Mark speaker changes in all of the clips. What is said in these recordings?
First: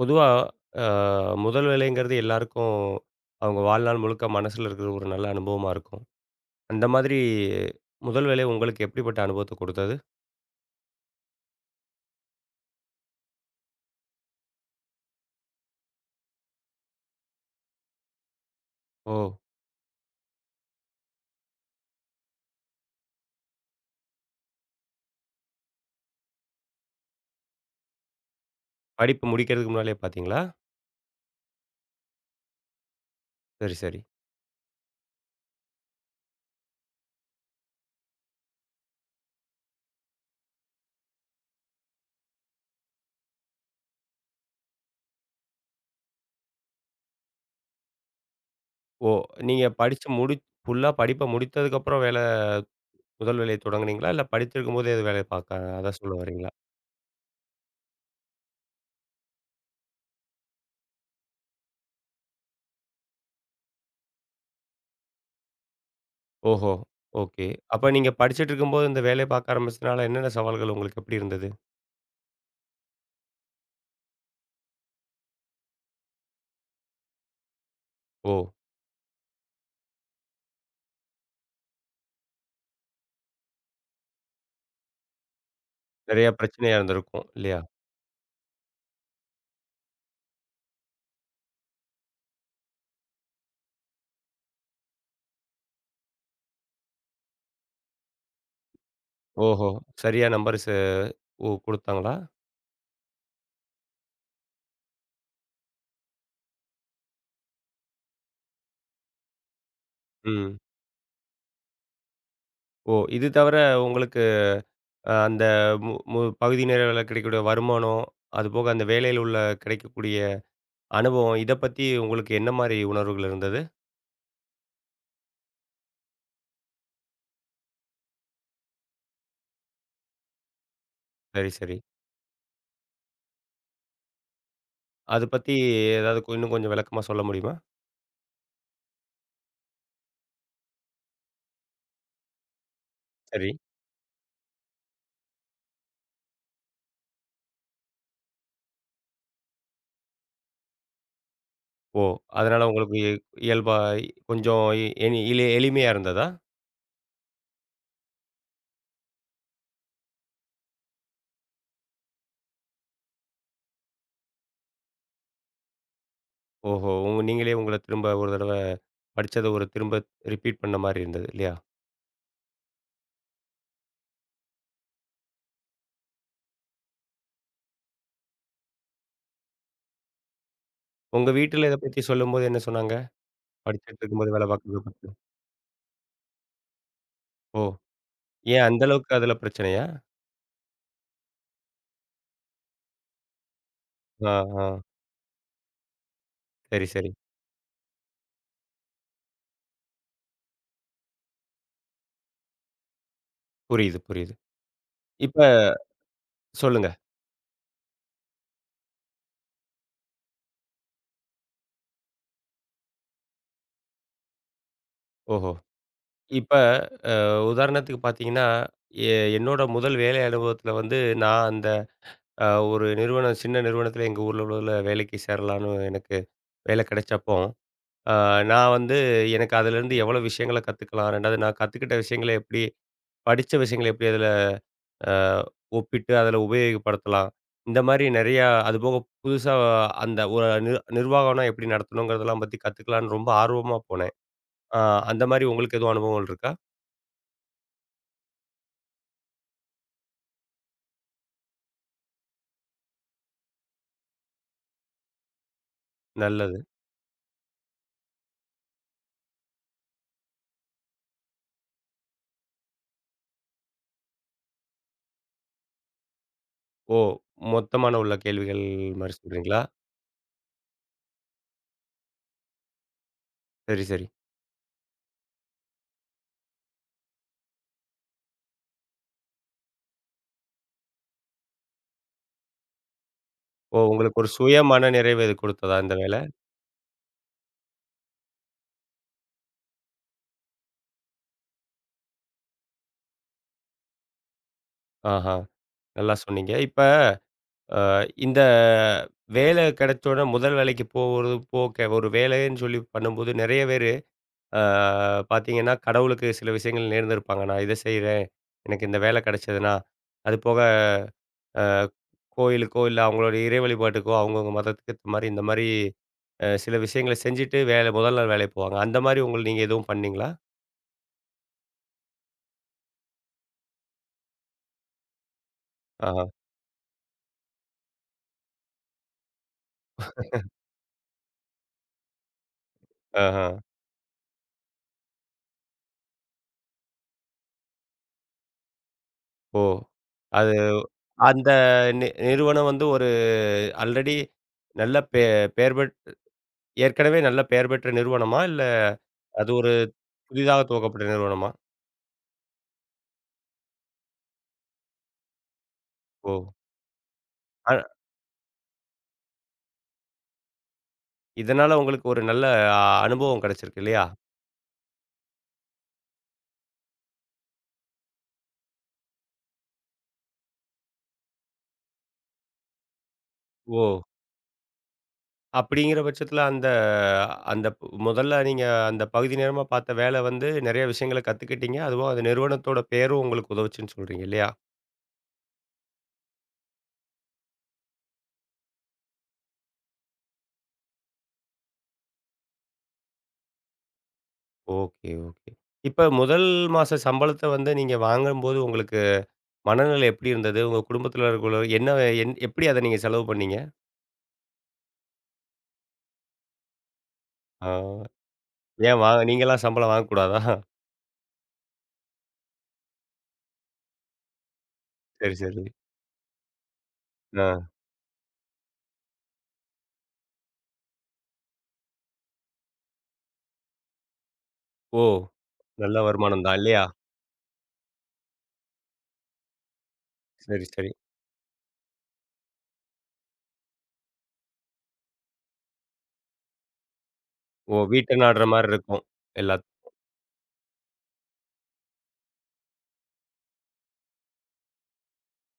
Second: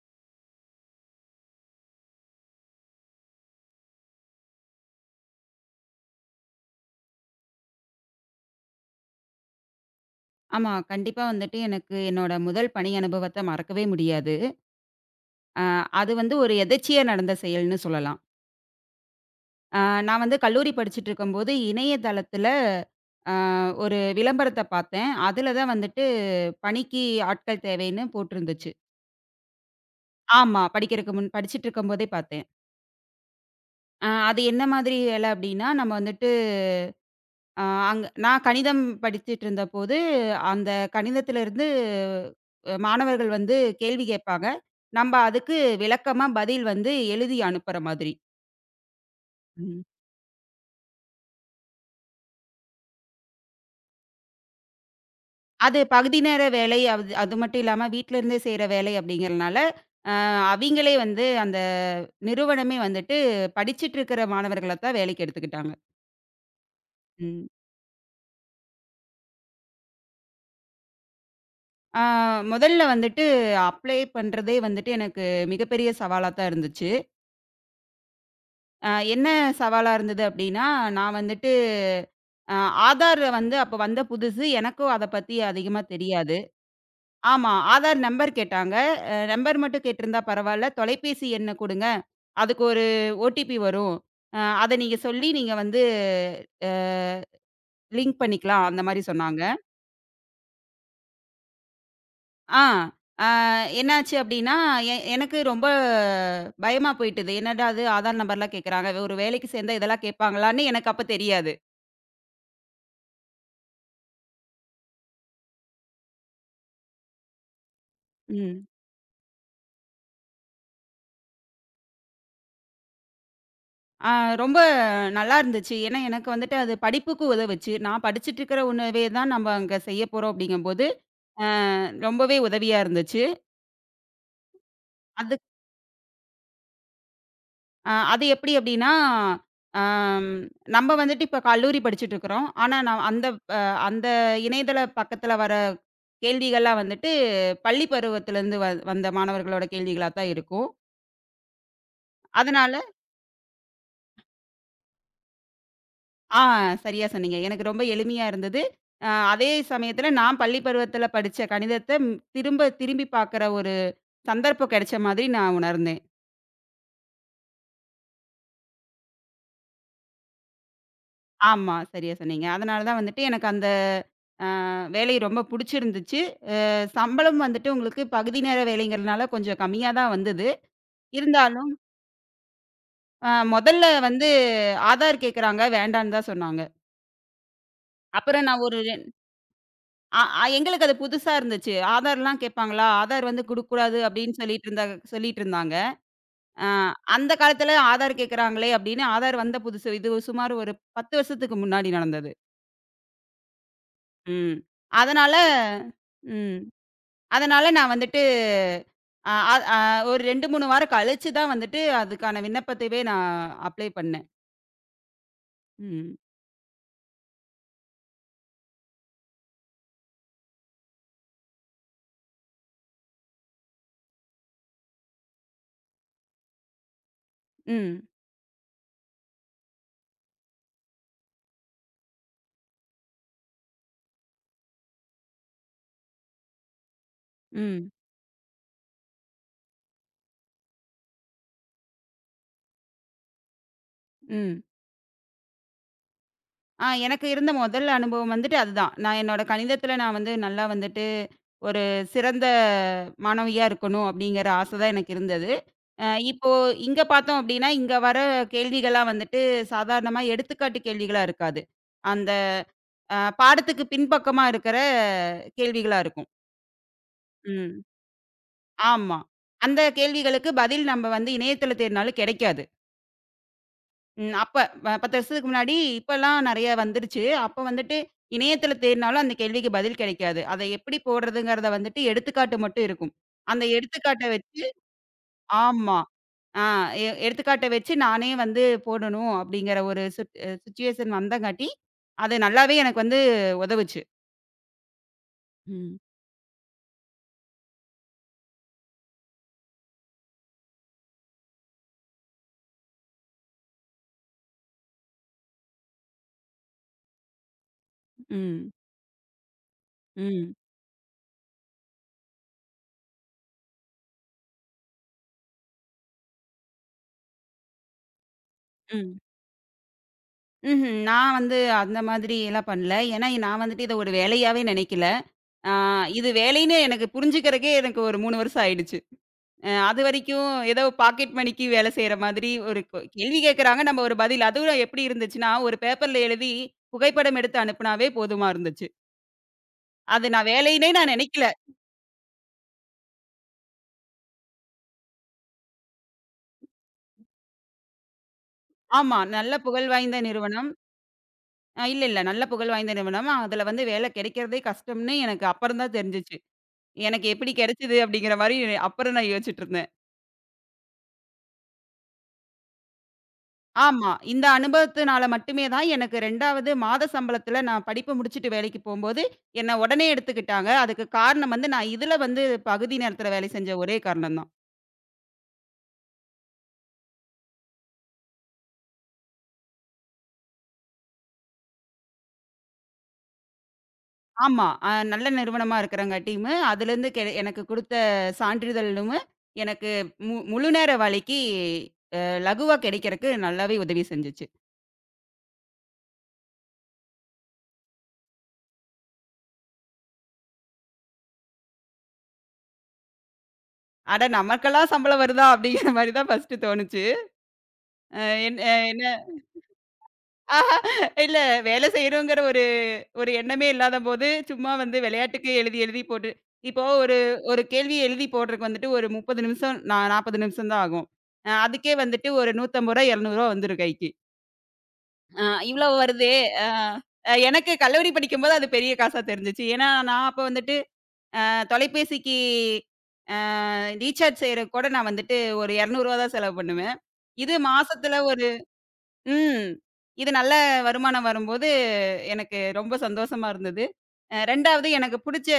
Speaker 1: பொதுவா அ முதல் வேலைங்கிறது எல்லாருக்கும் அவங்க வாழ்நாள் முழுக்க மனசுல இருக்கிற ஒரு நல்ல அனுபவமா இருக்கும். அந்த மாதிரி முதல் வேலை உங்களுக்கு எப்படிப்பட்ட அனுபவத்த கொடுத்தது?
Speaker 2: ஆமா. கண்டிப்பா வந்துட்டு எனக்கு என்னோட முதல் பணி அனுபவத்த மறக்கவே முடியாது. அ அது வந்து ஒரு எதர்ச்சியா நடந்த செயல்ன்னு சொல்லலாம்.
Speaker 1: ஓ!
Speaker 2: அ நான் வந்து கல்லூரி படிச்சுட்டு இருக்கும்போது இணையதளத்துல அ ஒரு விளம்பரத்த பார்த்தேன். அதுல தான் வந்துட்டு பணிக்கு ஆட்கள் தேவைன்னு போட்டிருந்துச்சு.
Speaker 1: படிப்பு முடிக்கிறதுக்கு முன்னாலயே பார்த்தீங்களா?
Speaker 2: ஆமா. படிக்கிறக்கு முன் படிச்சுட்டு இருக்கும்போதே பார்த்தேன்.
Speaker 1: சரி, சரி.
Speaker 2: அது என்ன மாதிரி வேலை அப்டின்னா, நம்ம வந்துட்டு ஆ அங்க நான் கணிதம் படிச்சுட்டு இருந்தபோது, அந்த கணிதத்திலிருந்து மாணவர்கள் வந்து கேள்வி கேட்பாங்க. நம்ப அதுக்கு விளக்கமா பதில் வந்து எழுதி அனுப்புற மாதிரி.
Speaker 1: ஓ! நீங்க
Speaker 2: ம்.
Speaker 1: படிச்சு முடி ஃபுல்லா படிப்ப முடித்ததுக்கப்புறம் முதல் வேலைய தொடங்குனீங்களா? இல்ல படிச்சிருக்கும்போதே அது வேலைய பார்க்க
Speaker 2: அது
Speaker 1: அதான் சொல்ல
Speaker 2: பகுதி நேர
Speaker 1: வர்றீங்களா?
Speaker 2: வேலை. அது அது மட்டும் இல்லாம வீட்ல இருந்தே செய்ற வேலை அப்படிங்கிறனால, அ அவிங்களே வந்து அந்த நிறுவனமே வந்துட்டு படிச்சுட்டு இருக்கிற மாணவர்கள தான் வேலைக்கு எடுத்துக்கிட்டாங்க.
Speaker 1: ஓஹோ! ஓகே.
Speaker 2: ம்.
Speaker 1: அப்ப நீங்க படிச்சுட்டு இருக்கும்போது இந்த வேலைய பார்க்க ஆரம்பிச்சதுனால என்னென்ன சவால்கள் உங்களுக்கு எப்படி இருந்தது?
Speaker 2: ஆ முதல்ல வந்துட்டு அப்ளை பண்றதே வந்துட்டு எனக்கு மிகப்பெரிய சவாலா தான் இருந்துச்சு.
Speaker 1: ஓ!
Speaker 2: என்ன சவாலா இருந்தது அப்டின்னா, நான் வந்துட்டு அ ஆதார் வந்து அப்ப வந்த புதுசு. எனக்கும் அத பத்தி அதிகமா
Speaker 1: நெறைய
Speaker 2: தெரியாது.
Speaker 1: பிரச்சனையா இருந்திருக்கும்
Speaker 2: ஆமா.
Speaker 1: இல்லையா?
Speaker 2: ஆதார் நம்பர் கேட்டாங்க. நம்பர் மட்டும் கேட்டிருந்தா பரவால்ல. தொலைபேசி எண்ண குடுங்க. அதுக்கு ஒரு ஓடிபி வரும். அத நீங்க சொல்லி நீங்க வந்து அ லிங்க் பண்ணிக்கலாம். அந்த மாரி சொன்னாங்க.
Speaker 1: ஓஹோ! சரியா நம்பர் ச ஓ! குடுத்தாங்களா?
Speaker 2: ஆ. அ என்னாச்சு அப்டின்னா, எனக்கு ரொம்ப பயமா போயிட்டது. என்னடா இது ஆதார் நம்பர்லாம் கேட்குறாங்க. ஒரு வேலைக்கு சேர்ந்தா இதெல்லாம்
Speaker 1: ம்.
Speaker 2: கேட்பாங்களான்னு எனக்கு அப்ப தெரியாது.
Speaker 1: ஓ! இது தவிர உங்களுக்கு அந்த மு மு பகுதி நேர வேலை கிடைக்கக்கூடிய வருமானம்,
Speaker 2: ம்.
Speaker 1: அதுபோக அந்த வேலையில உள்ள கிடைக்கக்கூடிய அனுபவம், இத பத்தி உங்களுக்கு என்ன மாரி உணர்வுகள் இருந்தது?
Speaker 2: ஆ ரொம்ப நல்லா இருந்துச்சு. ஏன்னா, எனக்கு வந்துட்டு அது படிப்புக்கு உதவுச்சு. நான் படிச்சுட்டு இருக்கிற உணவே தான் நம்ம அங்க செய்ய போறோம் அப்படிங்கும்போது,
Speaker 1: சரி, சரி.
Speaker 2: ரொம்பவே உதவியா இருந்துச்சு.
Speaker 1: அது
Speaker 2: அது
Speaker 1: பத்தி ஏதாவது இன்னும் கொஞ்சம் விளக்கமா சொல்ல முடியுமா?
Speaker 2: அது எப்படி அப்படின்னா, ஆம் நம்ம வந்துட்டு இப்ப கல்லூரி படிச்சுட்டு இருக்கிறோம். ஆனா, நான்
Speaker 1: சரி.
Speaker 2: அ அந்த இணையதள பக்கத்துல வர கேள்விகள்லாம் வந்துட்டு, பள்ளி பருவத்திலேருந்து வந்த மாணவர்களோட கேள்விகளா தான் இருக்கும்.
Speaker 1: ஓ! அதனால
Speaker 2: அதனால.
Speaker 1: உங்களுக்கு இயல்பா இ- கொஞ்சம் இ எனி இலி எளிமையா இருந்ததா?
Speaker 2: ஆ, சரியா சொன்னீங்க. எனக்கு ரொம்ப எளிமையா இருந்தது. அதே சமயத்துல நான் பள்ளி பருவத்துல படிச்ச கணிதத்த திரும்ப திரும்பி பார்க்குற ஒரு சந்தர்ப்பம் கிடைச்ச மாதிரி நான் உணர்ந்தேன்.
Speaker 1: ஓஹோ! உங்க நீங்களே உங்கள திரும்ப ஒரு தடவ படிச்சத ஒரு திரும்ப ரிப்பீட் பண்ண மாரி இருந்தது இல்லையா?
Speaker 2: ஆமா, சரியா சொன்னீங்க. அதனால தான் வந்துட்டு எனக்கு அந்த அ வேலை ரொம்ப புடிச்சிருந்துச்சு. சம்பளம் வந்துட்டு உங்களுக்கு பகுதி நேர வேலைங்கிறதுனால கொஞ்சம் கம்மியா தான் வந்தது.
Speaker 1: உங்க வீட்ல
Speaker 2: இருந்தாலும்
Speaker 1: இத பத்தி சொல்லும்போது என்ன சொன்னாங்க?
Speaker 2: மொதல்ல
Speaker 1: படிச்சுட்டு
Speaker 2: வந்து
Speaker 1: இருக்கும்போது வேலை பார்க்கறத பத்தி.
Speaker 2: ஆதார் கேட்குறாங்க, வேண்டான்னு தான் சொன்னாங்க.
Speaker 1: ஓ!
Speaker 2: அப்புறம் நான்
Speaker 1: ஏன்
Speaker 2: ஒரு
Speaker 1: அந்த
Speaker 2: ரெண்
Speaker 1: அளவுக்கு அதுல பிரச்சனையா?
Speaker 2: அ அ எங்களுக்கு அது புதுசா இருந்துச்சு. ஆதார்லாம் கேட்பாங்களா? ஆதார் வந்து குடுக்கக்கூடாது
Speaker 1: ஆ,
Speaker 2: அப்படின்னு
Speaker 1: ஆ.
Speaker 2: சொல்லிட்டு இருந்தாங்க. ஆ
Speaker 1: சரி, சரி.
Speaker 2: அந்த காலத்துல ஆதார் கேட்குறாங்களே அப்படின்னு ஆதார் வந்த புதுசு. இது சுமார் ஒரு 10 வருஷத்துக்கு முன்னாடி நடந்தது.
Speaker 1: புரியுது, புரியுது.
Speaker 2: ம். அதனால
Speaker 1: இப்ப
Speaker 2: ம்.
Speaker 1: சொல்லுங்க.
Speaker 2: அதனால நான் வந்துட்டு அ அ அ ஒரு 2, 3 வாரம் கழிச்சு தான் வந்துட்டு அதுக்கான விண்ணப்பத்தவே நான் அப்ளை பண்ணேன்.
Speaker 1: ஓஹோ!
Speaker 2: ம்.
Speaker 1: இப்ப உதாரணத்துக்கு பார்த்தீங்கன்னா, எ என்னோட முதல் வேலை அனுபவத்துல வந்து நான் அந்த அ ஒரு நிறுவனம் சின்ன நிறுவனத்துல எங்க ஊர்ல உள்ளதுல வேலைக்கு சேரலான்னு எனக்கு வேலை கிடைச்சப்போ,
Speaker 2: ம்.
Speaker 1: அ நான் வந்து எனக்கு அதுலேருந்து எவ்வளோ விஷயங்கள கத்துக்கலாம்? 2வது நான் கத்துக்கிட்ட விஷயங்கள எப்படி படிச்ச விஷயங்கள எப்படி அதுல அ ஒப்பிட்டு அதில உபயோகப்படுத்தலாம். இந்த
Speaker 2: ம்.
Speaker 1: மாரி நெறையா அதுபோக புதுசா அந்த ஒரு நிர்வாகம்னா எப்படி நடத்தணுங்கிறதெல்லாம் பத்தி கத்துக்கலான்னு ரொம்ப ஆர்வமா போனேன்.
Speaker 2: ம்.
Speaker 1: அ அந்த மாரி உங்களுக்கு எதுவும் அனுபவங்கள் இருக்கா?
Speaker 2: எனக்கு இருந்த முதல் அனுபவம் வந்துட்டு அதுதான். நான் என்னோட கணிதத்தில நான் வந்து நல்லா வந்துட்டு, ஒரு சிறந்த மாணவியா இருக்கணும் அப்படிங்கிற ஆசை தான் எனக்கு இருந்தது. இப்போ
Speaker 1: நல்லது.
Speaker 2: இங்க பார்த்தோம் அப்படின்னா, இங்க வர கேள்விகள்லாம் வந்துட்டு சாதாரணமா எடுத்துக்காட்டு கேள்விகளா இருக்காது. அந்த பாடத்துக்கு பின்பக்கமா இருக்கிற கேள்விகளா இருக்கும்.
Speaker 1: ஓ!
Speaker 2: ம்.
Speaker 1: மொத்தமான உள்ள கேள்விகள் மாரி
Speaker 2: ஆமா.
Speaker 1: சொல்றீங்களா?
Speaker 2: அந்த கேள்விகளுக்கு பதில் நம்ம வந்து இணையதள தேடுனாலும் கிடைக்காது.
Speaker 1: சரி, சரி.
Speaker 2: ம். அப்ப 10 வருஷத்துக்கு முன்னாடி, இப்பலாம் நெறைய வந்துருச்சு. அப்ப வந்துட்டு இணையத்தில தேடினாலும் அந்த கேள்விக்கு பதில் கிடைக்காது. அத எப்படி போடுறதுங்கிறத வந்துட்டு எடுத்துக்காட்டு மட்டும் இருக்கும். அந்த
Speaker 1: ஓ! உங்களுக்கு
Speaker 2: எடுத்துக்காட்ட
Speaker 1: ஒரு சுய
Speaker 2: வச்சு
Speaker 1: மன நிறைவு இது குடுத்ததா இந்த
Speaker 2: ஆமா.
Speaker 1: வேல?
Speaker 2: ஆ எ எடுத்துக்காட்ட வச்சு நானே வந்து போடணும் அப்படிங்கிற ஒரு சுட் அ சிச்சுவேஷன் வந்தங்காட்டி, அது நல்லாவே எனக்கு வந்து உதவுச்சு.
Speaker 1: ஆஹா!
Speaker 2: ம்.
Speaker 1: நல்லா சொன்னீங்க. இப்ப அ இந்த வேலை கிடைச்ச உடனே முதல் வேலைக்கு போறது போக ஒரு வேலைன்னு சொல்லி பண்ணும்போது நெறைய பேர் ஆ பார்த்தீங்கன்னா, கடவுளுக்கு சில விஷயங்கள் நேர்ந்திருப்பாங்க. நான் இத செய்றேன்.
Speaker 2: ம்.
Speaker 1: எனக்கு இந்த வேலை கிடைச்சதுன்னா, அது
Speaker 2: ம்.
Speaker 1: போக அ கோயிலுக்கோ, இல்ல அவங்களோட இறை வழிபாட்டுக்கோ, அவங்கவங்க மதத்துக்கு ஏத்த மாரி இந்த மாரி சில விஷயங்கள செஞ்சுட்டு வேலை முதல் நாள் வேலைக்கு போவாங்க. அந்த மாரி
Speaker 2: ம்.
Speaker 1: உங்கள நீங்க எதுவும் பண்ணீங்களா?
Speaker 2: ம்ஹ்ம். நான் வந்து அந்த மாதிரி எல்லாம் பண்ணல. ஏன்னா நான் வந்துட்டு இத ஒரு வேலையாவே நினைக்கல. ஆ
Speaker 1: ஆஹா,
Speaker 2: இது வேலைன்னு எனக்கு புரிஞ்சுக்கிறதுக்கே எனக்கு ஒரு 3 வருஷம் ஆயிடுச்சு. அதுவரைக்கும் ஏதோ பாக்கெட் மணிக்கு வேல செய்ற மாதிரி ஒரு கேள்வி
Speaker 1: ஆஹா.
Speaker 2: கேட்கறாங்க. நம்ம ஒரு பதில் அதுவும் எப்படி இருந்துச்சுன்னா, ஒரு பேப்பர்ல எழுதி புகைப்படம் எடுத்து அனுப்புனாவே போதுமா இருந்துச்சு.
Speaker 1: ஓ!
Speaker 2: அது நான்
Speaker 1: அது
Speaker 2: வேலைன்னே நான் நெனைக்கல.
Speaker 1: அந்த நிறுவனம் வந்து ஒரு ஆல்ரெடி நல்ல பெ பெயர் பெற் ஏற்கனவே நல்ல பெயர் பெற்ற நிறுவனமா? இல்ல
Speaker 2: ஆமா.
Speaker 1: அது
Speaker 2: நல்ல
Speaker 1: ஒரு
Speaker 2: புகழ் வாய்ந்த
Speaker 1: புதிதாக
Speaker 2: நிறுவனம்.
Speaker 1: துவக்கப்பட்ட நிறுவனமா?
Speaker 2: இல்ல, இல்ல. நல்ல புகழ் வாய்ந்த நிறுவனம். அதுல வந்து வேலை கெடைக்கிறதே கஷ்டம்னு எனக்கு அப்புறம் தான்
Speaker 1: ஓ!
Speaker 2: தெரிஞ்சுச்சு. எனக்கு எப்படி
Speaker 1: அ
Speaker 2: கெடைச்சது அப்படிங்கிற மாரி அப்புறம் நான் யோசிச்சுட்டு இருந்தேன்.
Speaker 1: இதனால உங்களுக்கு ஒரு நல்ல அ அனுபவம் கிடைச்சிருக்கு இல்லையா?
Speaker 2: ஆமா. இந்த அனுபவத்தினால மட்டுமே தான் எனக்கு 2வது மாத சம்பளத்தில நான் படிப்பு முடிச்சுட்டு வேலைக்கு போம்போது, என்ன உடனே எடுத்துக்கிட்டாங்க. அதுக்கு காரணம் வந்து நான் இதுல வந்து பகுதி நேரத்தில வேலை செஞ்ச ஒரே
Speaker 1: ஓ!
Speaker 2: காரணம் தான்.
Speaker 1: அப்படிங்கிற பட்சத்தில அந்த அந்த ப் முதல்ல நீங்க அந்த பகுதி நேரமா பார்த்த வேலை வந்து நெறைய விஷயங்கள கத்துக்கிட்டீங்க. அதுவும் அந்த நிறுவனத்தோட பெயரும் உங்களுக்கு உதவுச்சுன்னு சொல்றீங்க இல்லையா?
Speaker 2: ஆமா. நல்ல நிறுவனமா இருக்கிறங்காட்டியும், அதுலேருந்து எனக்கு குடுத்த சான்றிதழும் எனக்கு முழு நேர வேலைக்கு லகுவா கிடைக்கிறக்கு நல்லாவே உதவி செஞ்சுச்சு.
Speaker 1: Okay, okay. இப்ப முதல் மாச சம்பளத்த வந்து நீங்க வாங்கும்போது உங்களுக்கு மனநிலை எப்படி இருந்தது? உங்க குடும்பத்தில இருக்கிறவங்கள என்ன எப்படி அத நீங்க செலவு பண்ணீங்க?
Speaker 2: அட நமக்கெல்லாம் சம்பளம் வருதா? அப்படிங்கிற மாரி தான் ஃபர்ஸ்ட்டு தோணுச்சு.
Speaker 1: ஆ
Speaker 2: அ என்
Speaker 1: ஏன் வாங்க நீங்கலாம் சம்பளம் வாங்கக்கூடாதா?
Speaker 2: ஆஹா! இல்ல வேலை செய்யணுங்கிற ஒரு ஒரு எண்ணமே இல்லாதபோது, சும்மா வந்து
Speaker 1: சரி,
Speaker 2: விளையாட்டுக்கு
Speaker 1: சரி.
Speaker 2: எழுதி எழுதி போட்டு இப்போ ஒரு ஒரு
Speaker 1: ஆ.
Speaker 2: கேள்வி எழுதி போடுறதுக்கு வந்துட்டு ஒரு 30 நிமிஷம், 40 நிமிஷம் தான் ஆகும். அதுக்கே வந்துட்டு ஒரு ரூ. 150 ரூ. 200 வந்துரும் கைக்கு.
Speaker 1: ஓ!
Speaker 2: அ இவ்வளோ
Speaker 1: நல்ல
Speaker 2: வருதே!
Speaker 1: வருமானம் தான்
Speaker 2: அ
Speaker 1: இல்லையா?
Speaker 2: அ எனக்கு கல்லூரி படிக்கும்போது அது பெரிய காசா தெரிஞ்சுச்சு. ஏன்னா, நான் அப்ப
Speaker 1: சரி,
Speaker 2: வந்துட்டு
Speaker 1: சரி.
Speaker 2: தொலைபேசிக்கு அ ரீசார்ஜ் செய்றதுக்கு கூட நான் வந்துட்டு ஒரு ரூ. 200 தான் செலவு பண்ணுவேன். இது
Speaker 1: ஓ!
Speaker 2: மாசத்துல
Speaker 1: வீட்ட நாடுற
Speaker 2: ஒரு
Speaker 1: மாரி இருக்கும். எல்லாத்
Speaker 2: ம். இது நல்ல வருமானம் வரும்போது, எனக்கு ரொம்ப சந்தோஷமா இருந்தது. 2வது எனக்கு புடிச்ச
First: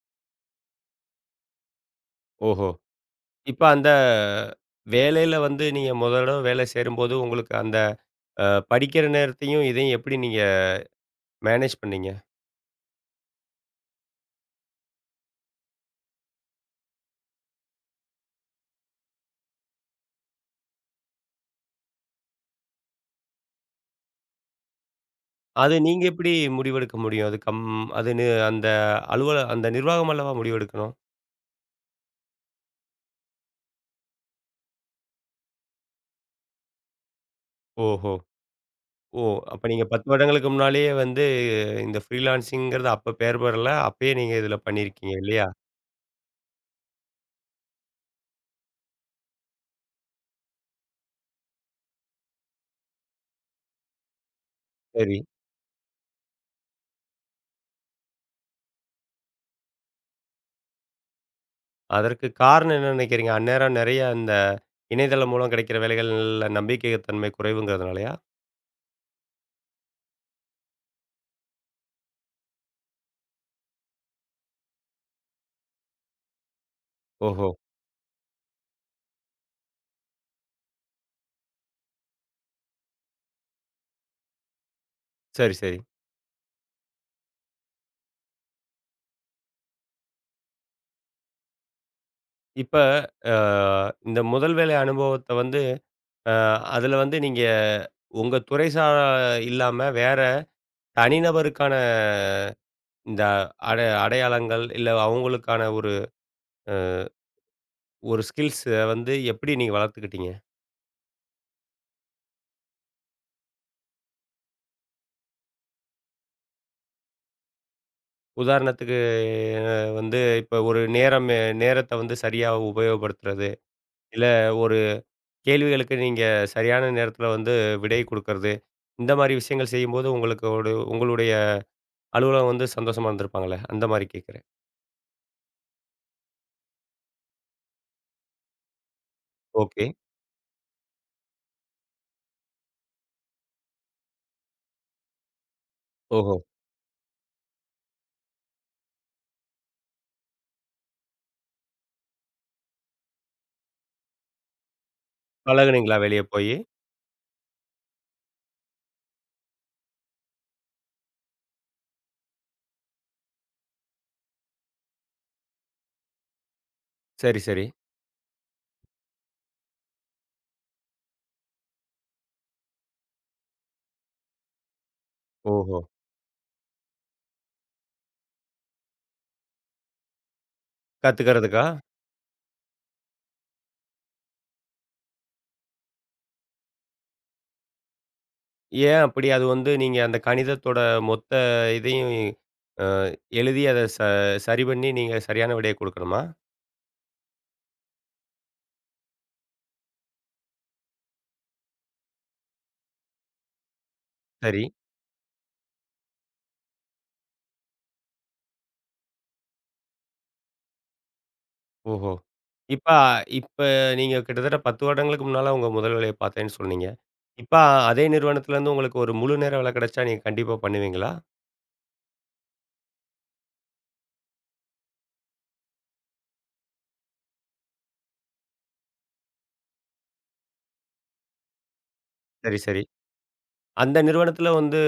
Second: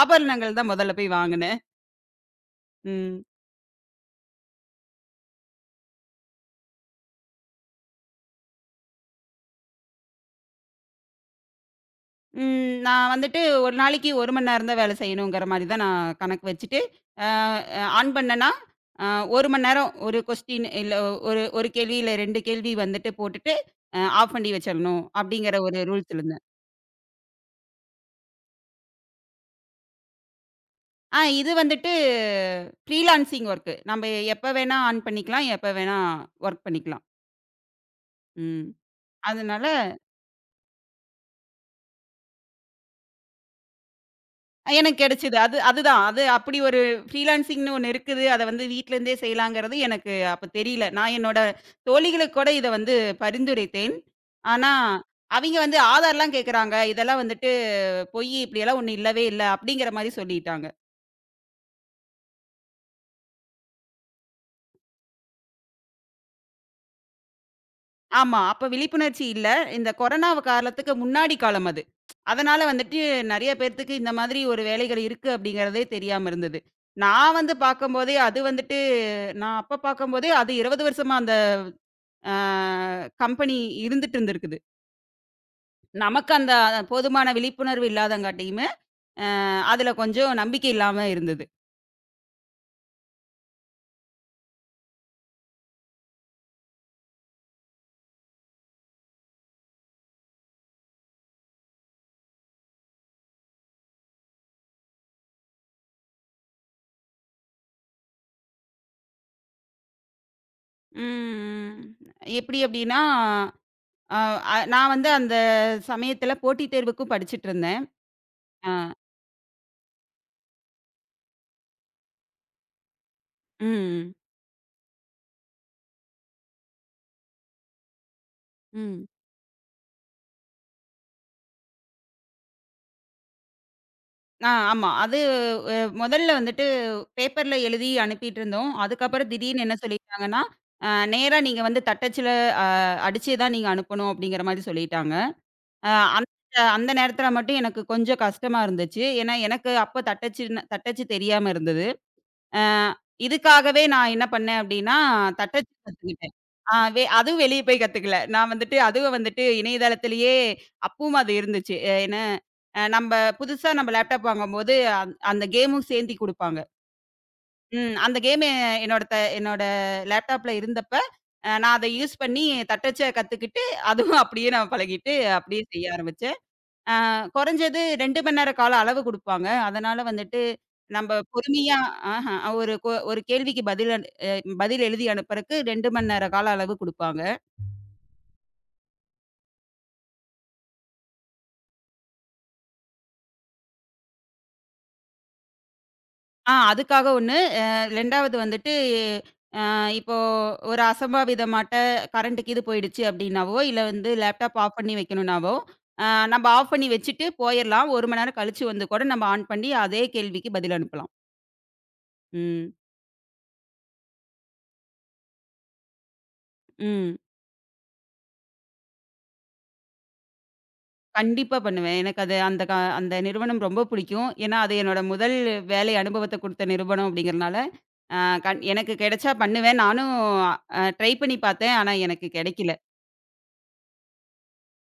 Speaker 2: ஆபரணங்கள் தான் முதல்ல போய் வாங்குனேன்.
Speaker 1: ஓஹோ!
Speaker 2: ம்.
Speaker 1: இப்ப அந்த வேலையில வந்து நீங்க மொத தடவ வேலை சேரும்போது, உங்களுக்கு அந்த அ படிக்கிற நேரத்தையும், இதையும் எப்படி நீங்க மேனேஜ் பண்ணீங்க?
Speaker 2: ம். நான் வந்துட்டு ஒரு நாளைக்கு 1 மணி நேரம் தான் வேலை செய்யணுங்கிற மாரி தான் நான் கணக்கு வச்சுட்டு, அ அ ஆன் பண்ணேன்னா, அ 1 மணி நேரம் ஒரு கொஸ்டின் இல்ல ஒரு ஒரு கேள்வி இல்ல 2 கேள்வி வந்துட்டு போட்டுட்டு, ஆஃப் பண்ணி வச்சிரணும் அப்படிங்கிற
Speaker 1: அது
Speaker 2: ஒரு
Speaker 1: நீங்க
Speaker 2: ரூல்ஸ்
Speaker 1: எப்படி
Speaker 2: இருந்தது.
Speaker 1: முடிவெடுக்க முடியும்? அது கம் அது நி அந்த அந்த நிர்வாகம் அல்லவா முடிவெடுக்கணும்?
Speaker 2: இது வந்துட்டு ஃப்ரீலான்சிங் வொர்க்கு. நம்ப எப்ப வேணா ஆன் பண்ணிக்கலாம், எப்ப வேணா வொர்க் பண்ணிக்கலாம்.
Speaker 1: ஓஹோ!
Speaker 2: ம்.
Speaker 1: ஓ! அப்ப நீங்க
Speaker 2: அதனால
Speaker 1: 10 வருடங்களுக்கு முன்னாலேயே வந்து இந்த ஃப்ரீலான்சிங்கிறது அப்ப பெயர் பெறல. அப்பயே நீங்க இதில
Speaker 2: எனக்கு
Speaker 1: பண்ணியிருக்கீங்க
Speaker 2: கிடைச்சது.
Speaker 1: இல்லையா?
Speaker 2: அது அதுதான். அது அப்படி ஒரு ஃப்ரீலான்சிங்ன்னு ஒண்ணு இருக்குது. அத வந்து வீட்லருந்தே செய்யலாங்கிறது எனக்கு அப்ப தெரியல. நான் என்னோட தோழிகளுக்கு கூட இத வந்து பரிந்துரைத்தேன். ஆனா,
Speaker 1: சரி.
Speaker 2: அவிங்க வந்து ஆதார்லாம் கேட்கறாங்க. இதெல்லாம் வந்துட்டு பொய், இப்படியெல்லாம் ஒண்ணும் இல்லவே இல்ல. அப்படிங்கிற மாரி சொல்லிட்டாங்க.
Speaker 1: அதற்கு காரணம் என்ன நினைக்கிறீங்க? அந்நேரம் நெறைய இந்த இணையதளம் மூலம் கிடைக்கிற வேலைகள்ல நம்பிக்கை தன்மை குறைவுங்கிறதுனாலயா?
Speaker 2: ஆமா. அப்ப விழிப்புணர்ச்சி இல்ல. இந்த கொரோனா காலத்துக்கு முன்னாடி காலம் அது. அதனால வந்துட்டு நெறைய பேத்துக்கு இந்த மாதிரி ஒரு வேலைகள் இருக்கு அப்படிங்கிறதே தெரியாம இருந்தது. நான்
Speaker 1: ஓஹோ!
Speaker 2: வந்து பார்க்கும்போதே அது வந்துட்டு நான் அப்ப பார்க்கும்போதே அது 20 வருஷமா அந்த அ கம்பெனி இருந்துட்டு இருந்திருக்குது.
Speaker 1: சரி, சரி.
Speaker 2: நமக்கு அந்த போதுமான விழிப்புணர்வு இல்லாதங்காட்டியுமே, அதுல கொஞ்சம் நம்பிக்கை இல்லாம இருந்தது.
Speaker 1: இப்ப அ இந்த முதல் வேலை அனுபவத்த வந்து அ அதுல வந்து நீங்க உங்க துறை சா இல்லாம வேற தனிநபருக்கான இந்த அட அடையாளங்கள், இல்ல அவங்களுக்கான ஒரு அ ஒரு ஸ்கில்ஸ வந்து எப்படி நீங்க வளர்த்துக்கிட்டீங்க?
Speaker 2: ம். எப்படி அப்படின்னா, அ நான் வந்து அந்த சமயத்துல போட்டித் தேர்வுக்கும் படிச்சுட்டு இருந்தேன். அ.
Speaker 1: உதாரணத்துக்கு வந்து இப்ப ஒரு நேரத்த வந்து சரியா உபயோகப்படுத்துறது,
Speaker 2: ம்.
Speaker 1: இல்ல ஒரு கேள்விகளுக்கு நீங்க சரியான நேரத்துல வந்து விடை குடுக்கறது,
Speaker 2: ம்.
Speaker 1: இந்த மாரி விஷயங்கள் செய்யும்போது உங்களுக்கு ஒரு உங்களுடைய அலுவலகம் வந்து சந்தோஷமா இருந்திருப்பாங்கல்ல? அந்த மாரி கேட்கிறேன்.
Speaker 2: ஆமா. அது அ மொதல்ல வந்துட்டு பேப்பர்ல எழுதி அனுப்பிட்டு இருந்தோம். அதுக்கப்புறம் திடீர்னு என்ன
Speaker 1: ஓகே.
Speaker 2: சொல்லிட்டாங்கன்னா, அ நேரா நீங்க வந்து தட்டச்சுல அ அடிச்சே தான் நீங்க அனுப்பணும் அப்படிங்கிற மாரி சொல்லிட்டாங்க. அ அந்த
Speaker 1: ஓஹோ!
Speaker 2: அந்த நேரத்தில மட்டும் எனக்கு கொஞ்சம் கஷ்டமா இருந்துச்சு. ஏன்னா எனக்கு அப்ப தட்டச்சு தட்டச்சு தெரியாம இருந்தது. அ இதுக்காகவே நான் என்ன பண்ணேன் அப்டின்னா, தட்டச்சு
Speaker 1: பழகுனீங்களா வெளிய
Speaker 2: கத்துக்கிட்டேன்.
Speaker 1: போயி?
Speaker 2: ஆ வே அதுவும் வெளிய போய் கத்துக்கல. நான் வந்துட்டு அதுவும் வந்துட்டு இணையதளத்திலேயே அப்பவும் அது இருந்துச்சு. ஏன்னா, நம்ப புதுசா நம்ம லேப்டாப் வாங்கும்போது அந்த கேமும் சேந்தி குடுப்பாங்க.
Speaker 1: சரி, சரி.
Speaker 2: ம். அந்த கேம் என்னோட லேப்டாப்ல இருந்தப்ப, நான் அத யூஸ் பண்ணி தட்டச்ச கத்துக்கிட்டு, அதுவும் அப்டியே நான் பழகிட்டு, அப்டியே
Speaker 1: ஓஹோ!
Speaker 2: செய்ய ஆரம்பிச்சேன். குறைஞ்சது 2 மணி நேர கால அளவு குடுப்பாங்க. அதனால வந்துட்டு நம்ப
Speaker 1: கத்துக்கிறதுக்கா?
Speaker 2: பொறுமையா ஆஹ ஒரு ஒரு கேள்விக்கு பதில் எழுதி அனுப்புறக்கு 2 மணி நேர கால அளவு குடுப்பாங்க.
Speaker 1: ஏன் அப்படி? அது வந்து நீங்க அந்த கணிதத்தோட மொத்த இதையும் அ எழுதி அத ச சரி பண்ணி நீங்க சரியான விடைய குடுக்கணுமா?
Speaker 2: அதுக்காக 1, அ 2வது வந்துட்டு இப்போ ஒரு அசம்பாவிதமாட்ட கரண்ட் கீது போயிடுச்சு அப்டின்னாவோ, இல்ல வந்து லேப்டாப்
Speaker 1: சரி.
Speaker 2: ஆஃப் பண்ணி வைக்கணும்னாவோ, அ நம்ப ஆஃப் பண்ணி வச்சுட்டு போயிரலாம். 1 மணி நேரம் கழிச்சு வந்து கூட நம்ம ஆன் பண்ணி அதே கேள்விக்கு பதில் அனுப்பலாம்.
Speaker 1: ஓஹோ!
Speaker 2: ம்.
Speaker 1: இப்ப இப்ப நீங்க கிட்டத்தட்ட 10 வருடங்களுக்கு முன்னால உங்க முதல் வேலைய பார்த்தேன்னு சொன்னீங்க.
Speaker 2: ம்.
Speaker 1: இப்ப அதே நிறுவனத்திலேருந்து உங்களுக்கு ஒரு முழு நேர வேலை கிடைச்சா நீங்க கண்டிப்பா பண்ணுவீங்களா?
Speaker 2: கண்டிப்பா பண்ணுவேன். எனக்கு அது அந்த அந்த நிறுவனம் ரொம்ப பிடிக்கும். ஏன்னா, அது என்னோட முதல் வேலை அனுபவத்த குடுத்த நிறுவனம் அப்படிங்கிறனால, அ கண் எனக்கு கிடைச்சா பண்ணுவேன். நானும் ட்ரை பண்ணி பார்த்தேன். ஆனா, எனக்கு
Speaker 1: சரி,
Speaker 2: கிடைக்கல.
Speaker 1: சரி. அந்த நிறுவனத்தில வந்து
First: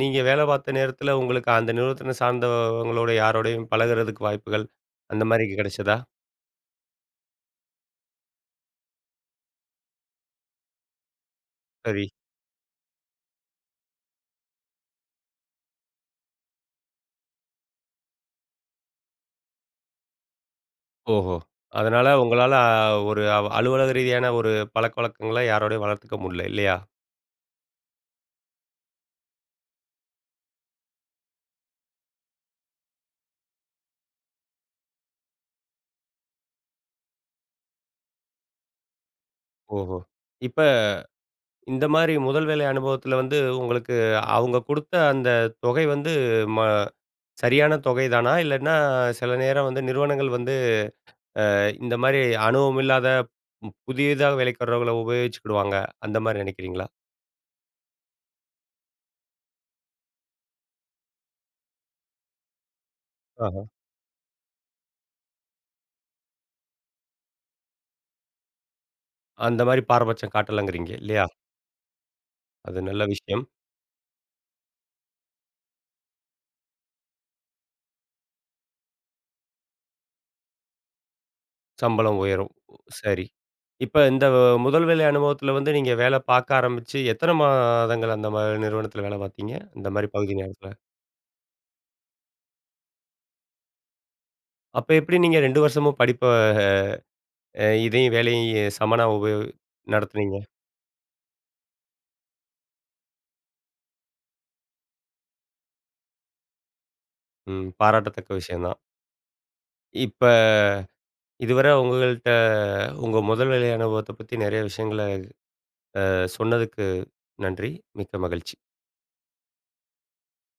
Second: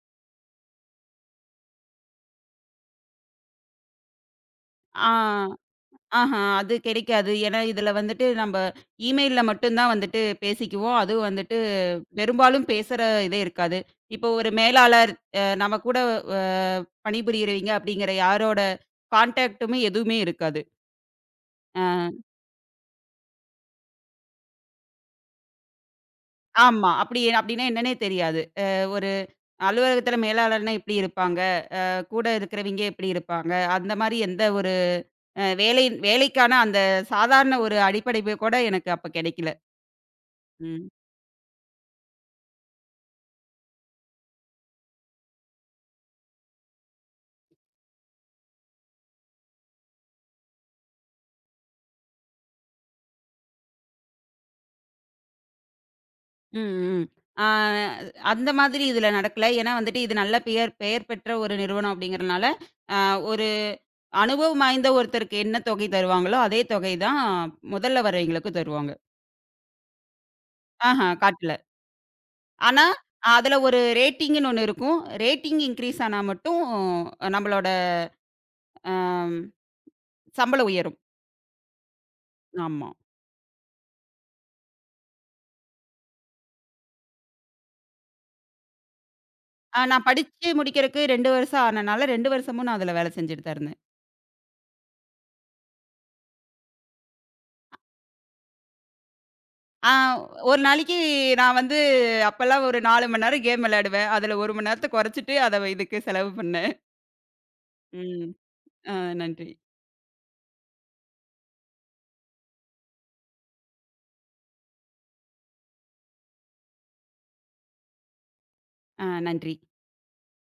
Speaker 1: நீங்க வேலை பார்த்த நேரத்தில உங்களுக்கு அந்த நிறுவனத்தின சார்ந்தவங்களோட யாரோடையும் பழகுறதுக்கு வாய்ப்புகள்
Speaker 2: ஆ
Speaker 1: அந்த மாரி கிடைச்சதா?
Speaker 2: ஆஹா, அது கிடைக்காது. ஏன்னா, இதுல வந்துட்டு நம்ப இமெயில்ல மட்டும் தான் வந்துட்டு பேசிக்குவோம். அதுவும் வந்துட்டு
Speaker 1: சரி.
Speaker 2: பெரும்பாலும் பேசுற இதே இருக்காது. இப்போ ஒரு மேலாளர் நம்ம கூட அ பணிபுரியறவங்க அப்படிங்கிற யாரோட கான்டாக்ட்டுமே எதுவுமே இருக்காது.
Speaker 1: ஓஹோ! அதனால
Speaker 2: அ.
Speaker 1: உங்களால ஒரு அலுவலக ரீதியான ஒரு பழக்கவழக்கங்கள யாரோடையும் வளர்த்துக்க முடியல இல்லையா?
Speaker 2: ஆமா. அப்படி அப்படின்னா என்னன்னே தெரியாது. ஒரு அலுவலகத்தில மேலாளர்னா எப்படி இருப்பாங்க? கூட இருக்கிறவைங்க எப்படி இருப்பாங்க? அந்த மாரி எந்த ஒரு அ வேலை வேலைக்கான அந்த சாதாரண ஒரு அடிப்படைவு கூட எனக்கு அப்ப கெடைக்கல.
Speaker 1: ஓஹோ! இப்ப
Speaker 2: ம்.
Speaker 1: இந்த மாரி முதல் வேலை அனுபவத்துல வந்து உங்களுக்கு அவங்க குடுத்த அந்த தொகை வந்து ம சரியான தொகை தானா? இல்லன்னா சில நேரம் வந்து நிறுவனங்கள் வந்து இந்த மாரி அனுபவம் இல்லாத புதியதா வேலைக்கு வர்றவங்கள உபயோகிச்சுக்கிடுவாங்க. அந்த மாரி
Speaker 2: ம்,
Speaker 1: நெனைக்கிறீங்களா?
Speaker 2: ம். ஆ அந்த மாதிரி இதில நடக்கல. ஏன்னா வந்துட்டு இது நல்ல பெயர் பெயர் பெற்ற ஒரு நிறுவனம் அப்படிங்கிறனால, அ ஒரு
Speaker 1: ஆஹா.
Speaker 2: அனுபவம் வாய்ந்த ஒருத்தருக்கு என்ன தொகை தருவாங்களோ, அதே தொகை தான் முதல்ல வரவைங்களுக்கு தருவாங்க.
Speaker 1: அந்த மாரி பாரபட்சம் காட்டலாங்கிறீங்க
Speaker 2: ஆஹா,
Speaker 1: இல்லையா?
Speaker 2: காட்டல.
Speaker 1: அது
Speaker 2: ஆனா,
Speaker 1: நல்ல விஷயம்.
Speaker 2: அதுல ஒரு ரேட்டிங்குன்னு ஒண்ணு இருக்கும். ரேட்டிங் இன்கிரீஸ் ஆனா மட்டும் நம்மளோட அம் சம்பளம் உயரும்.
Speaker 1: சம்பளம் உயரும்.
Speaker 2: ஆமா.
Speaker 1: சரி. இப்ப இந்த முதல் வேலை அனுபவத்துல வந்து நீங்க வேலை பாக்க ஆரம்பிச்சு எத்தன மாதங்கள் அந்த நிறுவனத்துல வேலை பாத்தீங்க? இந்த
Speaker 2: நான்
Speaker 1: மாரி பகுதி
Speaker 2: படிச்சு
Speaker 1: நேரத்துல.
Speaker 2: முடிக்கிறக்கு 2 வருஷம் ஆனனால 2 வருஷமும் நான் அதுல வேலை செஞ்சுட்டு தான் இருந்தேன்.
Speaker 1: அப்ப எப்படி நீங்க 2 வருஷமும் படிப்ப இதையும் வேலையும் சமனா
Speaker 2: ஆ
Speaker 1: நடத்துனீங்க.
Speaker 2: ஒரு நாளைக்கு நான் வந்து அப்பலாம் ஒரு 4 மணி நேரம் கேம் விளையாடுவேன். அதுல 1 மணி நேரத்த குறைச்சுட்டு அத இதுக்கு செலவு பண்ணேன்.
Speaker 1: ம்.
Speaker 2: ம்.
Speaker 1: பாராட்டத்தக்க விஷயம் தான்.
Speaker 2: ஆ நன்றி.
Speaker 1: இப்ப இதுவர உங்கள்ட்ட உங்க முதல் வேலை அனுபவத்த பத்தி நெறைய விஷயங்கள சொன்னதுக்கு நன்றி. மிக்க மகிழ்ச்சி.
Speaker 2: நன்றி.